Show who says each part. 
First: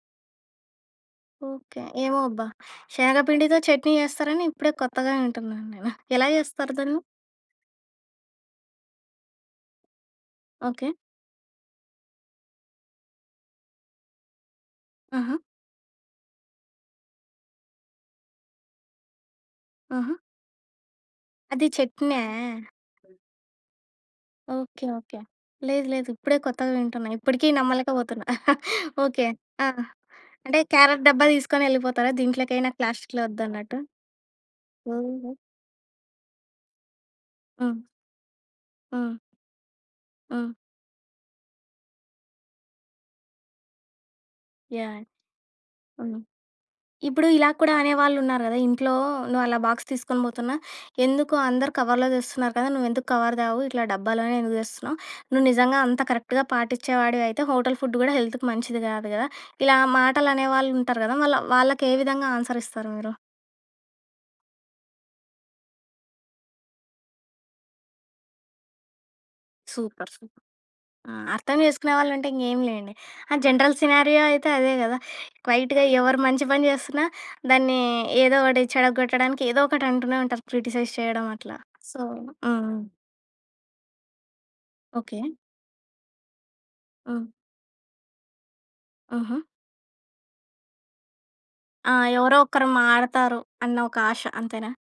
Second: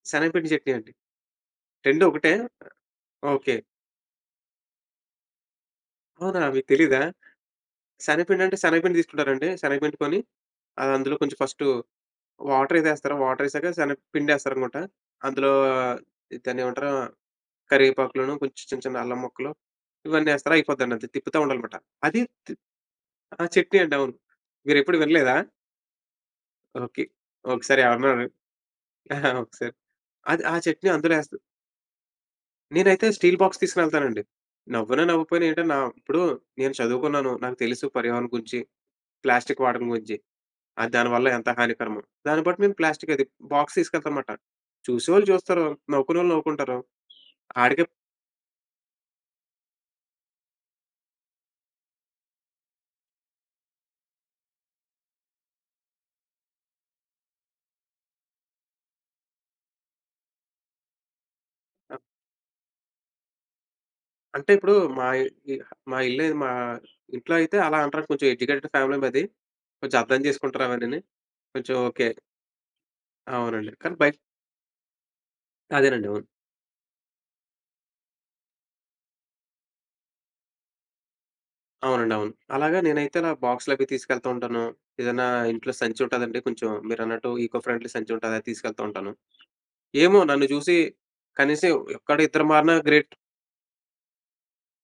Speaker 1: శనగపిండి చెట్నీ అండి.
Speaker 2: ఓకె.
Speaker 1: రెండు
Speaker 2: ఏమో
Speaker 1: ఒకటే.
Speaker 2: అబ్బా!
Speaker 1: ఓకే.
Speaker 2: శగపిండితో చట్నీ జేస్తారని, ఇప్పుడే కొత్తగా వింటున్నాను నేను. ఎలా
Speaker 1: అవునా మీకు
Speaker 2: జేస్తారు
Speaker 1: తెలీదా?
Speaker 2: దాన్ని?
Speaker 1: శనగపిండంటే, శనగపిండి తీసుకుంటారండీ, శనగపిండి కొని,
Speaker 2: ఓకే.
Speaker 1: ఆందులో కొంచెం ‌ఫస్టు వాటరేదో యేస్తరు, వాటరేసాక శనగపిండేస్తారనుకుంట.
Speaker 2: ఆహా!
Speaker 1: అందులో ఆహ్, ఈ దాన్నేమంటరు కరేపాకులను కొంచెం చిన్న చిన్న అల్లం ముక్కలు,
Speaker 2: ఆహా!
Speaker 1: ఇవన్నేస్తరు అయిపోద్దండి. తిప్పుతా
Speaker 2: అది
Speaker 1: ఉండాలనమాట ది.
Speaker 2: చెట్న్యా?
Speaker 1: తి ఆ! చెట్నీ అండవును.
Speaker 2: ఓకె.
Speaker 1: మీరెప్పుడు
Speaker 2: ఓకె.
Speaker 1: వినలేదా?
Speaker 2: లేదు, లేదు. ఇప్పుడే కొత్తగా
Speaker 1: ఓకే.
Speaker 2: వింటున్నా. ఇప్పడికీ
Speaker 1: ఒకసారి
Speaker 2: నమ్మలేక
Speaker 1: ఎవరన్నా
Speaker 2: పోతున్నా. ఓకే.
Speaker 1: ఒకసారి,
Speaker 2: ఆహ్,
Speaker 1: అది ఆ
Speaker 2: అంటే
Speaker 1: చెట్ని
Speaker 2: క్యారెట్
Speaker 1: అందులో
Speaker 2: డబ్బా
Speaker 1: ఎస్త
Speaker 2: దీసుకొనెళ్ళిపోతారా? దీంట్లోకైనా
Speaker 1: నేనైతే
Speaker 2: ప్లాస్టిక్‌లో
Speaker 1: స్టీల్ బాక్స్
Speaker 2: వద్దన్నట్టు?
Speaker 1: తీసుకొనెళ్తానండి. నవ్వినా,
Speaker 2: ఓహో!
Speaker 1: నవ్వకపోయిన ఏంటని నా ఇప్పుడు నేను చదువుకున్నాను, నాకు
Speaker 2: హ్మ్.
Speaker 1: తెలుసు, పర్యావరణం గురించి.
Speaker 2: ఆ!
Speaker 1: ప్లాస్టిక్ వాడకం గురించి.
Speaker 2: ఆ!
Speaker 1: ఆ దానివల్ల ఎంత హానికరమో. దాన్ని బట్టి మేము ప్లాస్టిక్ అది బాక్స్ తీసుకెళ్తానమాట.
Speaker 2: యాహ్!
Speaker 1: చూసేవాళ్ళు చూస్తారు, నవ్వుకునే
Speaker 2: హ్మ్.
Speaker 1: వాళ్ళు నవ్వుకుంటారు.
Speaker 2: ఇప్పుడూ ఇలా కూడా
Speaker 1: ఆడికే
Speaker 2: అనేవాళ్ళున్నారు గదా! ఇంట్లో నువ్వలా బాక్స్ తీసుకొని బోతున్నా, "ఎందుకు, అందరూ కవర్‌లో దెస్తున్నారు కదా! నువ్వెందుకు కవర్ దేవు? ఇట్లా డబ్బాలోనే ఎందుకు తెస్తున్నావు? నువ్వు నిజంగా అంత కరెక్ట్‌గా పాటిచ్చే వాడివయితే, హోటల్ ఫుడ్ గూడా హెల్త్‌కు మంచిది గాదు గదా!" ఇలా మాటలనేవాళ్ళుంటరు గదా! మళ్ళ
Speaker 1: ఆ!
Speaker 2: వాళ్ళకేవిధంగా ఆన్సరిస్తారు మీరు.
Speaker 1: అంటే ఇప్పుడూ, మా ఇ ఇ ఆహ్, మా ఇల్లది మా ఇంట్లో అయితే, అలా అంటారు కొంచెం ఎడ్యుకేటెడ్ ఫ్యామిలీ మాది. కొంచెం
Speaker 2: సూపర్.
Speaker 1: అర్థం
Speaker 2: సూపర్.
Speaker 1: చేసుకుంటారవన్నీని.
Speaker 2: ఆ! అర్థం
Speaker 1: కొంచెం
Speaker 2: చేసుకునే
Speaker 1: ఓకె.
Speaker 2: వాళ్ళుంటే, ఇంగేమి లేండి. ఆహ్,
Speaker 1: అవునండి.
Speaker 2: జనరల్
Speaker 1: కానీ బైట్
Speaker 2: సినారియో అయితే అదే గదా! క్వైట్‌గా ఎవ్వరు
Speaker 1: అదేనండవును.
Speaker 2: మంచి పని జేస్తున్నా, దాన్నీ, ఏదో ఒకటి చెడగొట్టడానికి, ఏదో ఒకటంటూనే ఉంటారు. క్రిటిసైజ్ చేయడం అట్లా. సో
Speaker 1: అవునండవును.
Speaker 2: ఆ!
Speaker 1: అలాగ నేనైతే ఇలా బాక్సులవి తీసుకెళ్తా ఉంటాను. ఏదన్నా
Speaker 2: ఓకే.
Speaker 1: ఇంట్లో సంచుంటాదండి, కొంచెం మీరన్నట్టు
Speaker 2: హ్మ్.
Speaker 1: ఈకో ఫ్రెండ్లీ సంచుంటదది తీసుకెళ్తా ఉంటాను.
Speaker 2: హుహు.
Speaker 1: ఏమో నన్ను చూసి, కనీసం
Speaker 2: ఆ! ఎవరో
Speaker 1: యొక్కడిద్దరు
Speaker 2: ఒక్కరు
Speaker 1: మారినా గ్రేట్.
Speaker 2: మారతారు, అన్న ఒక ఆశ. అంతేనా?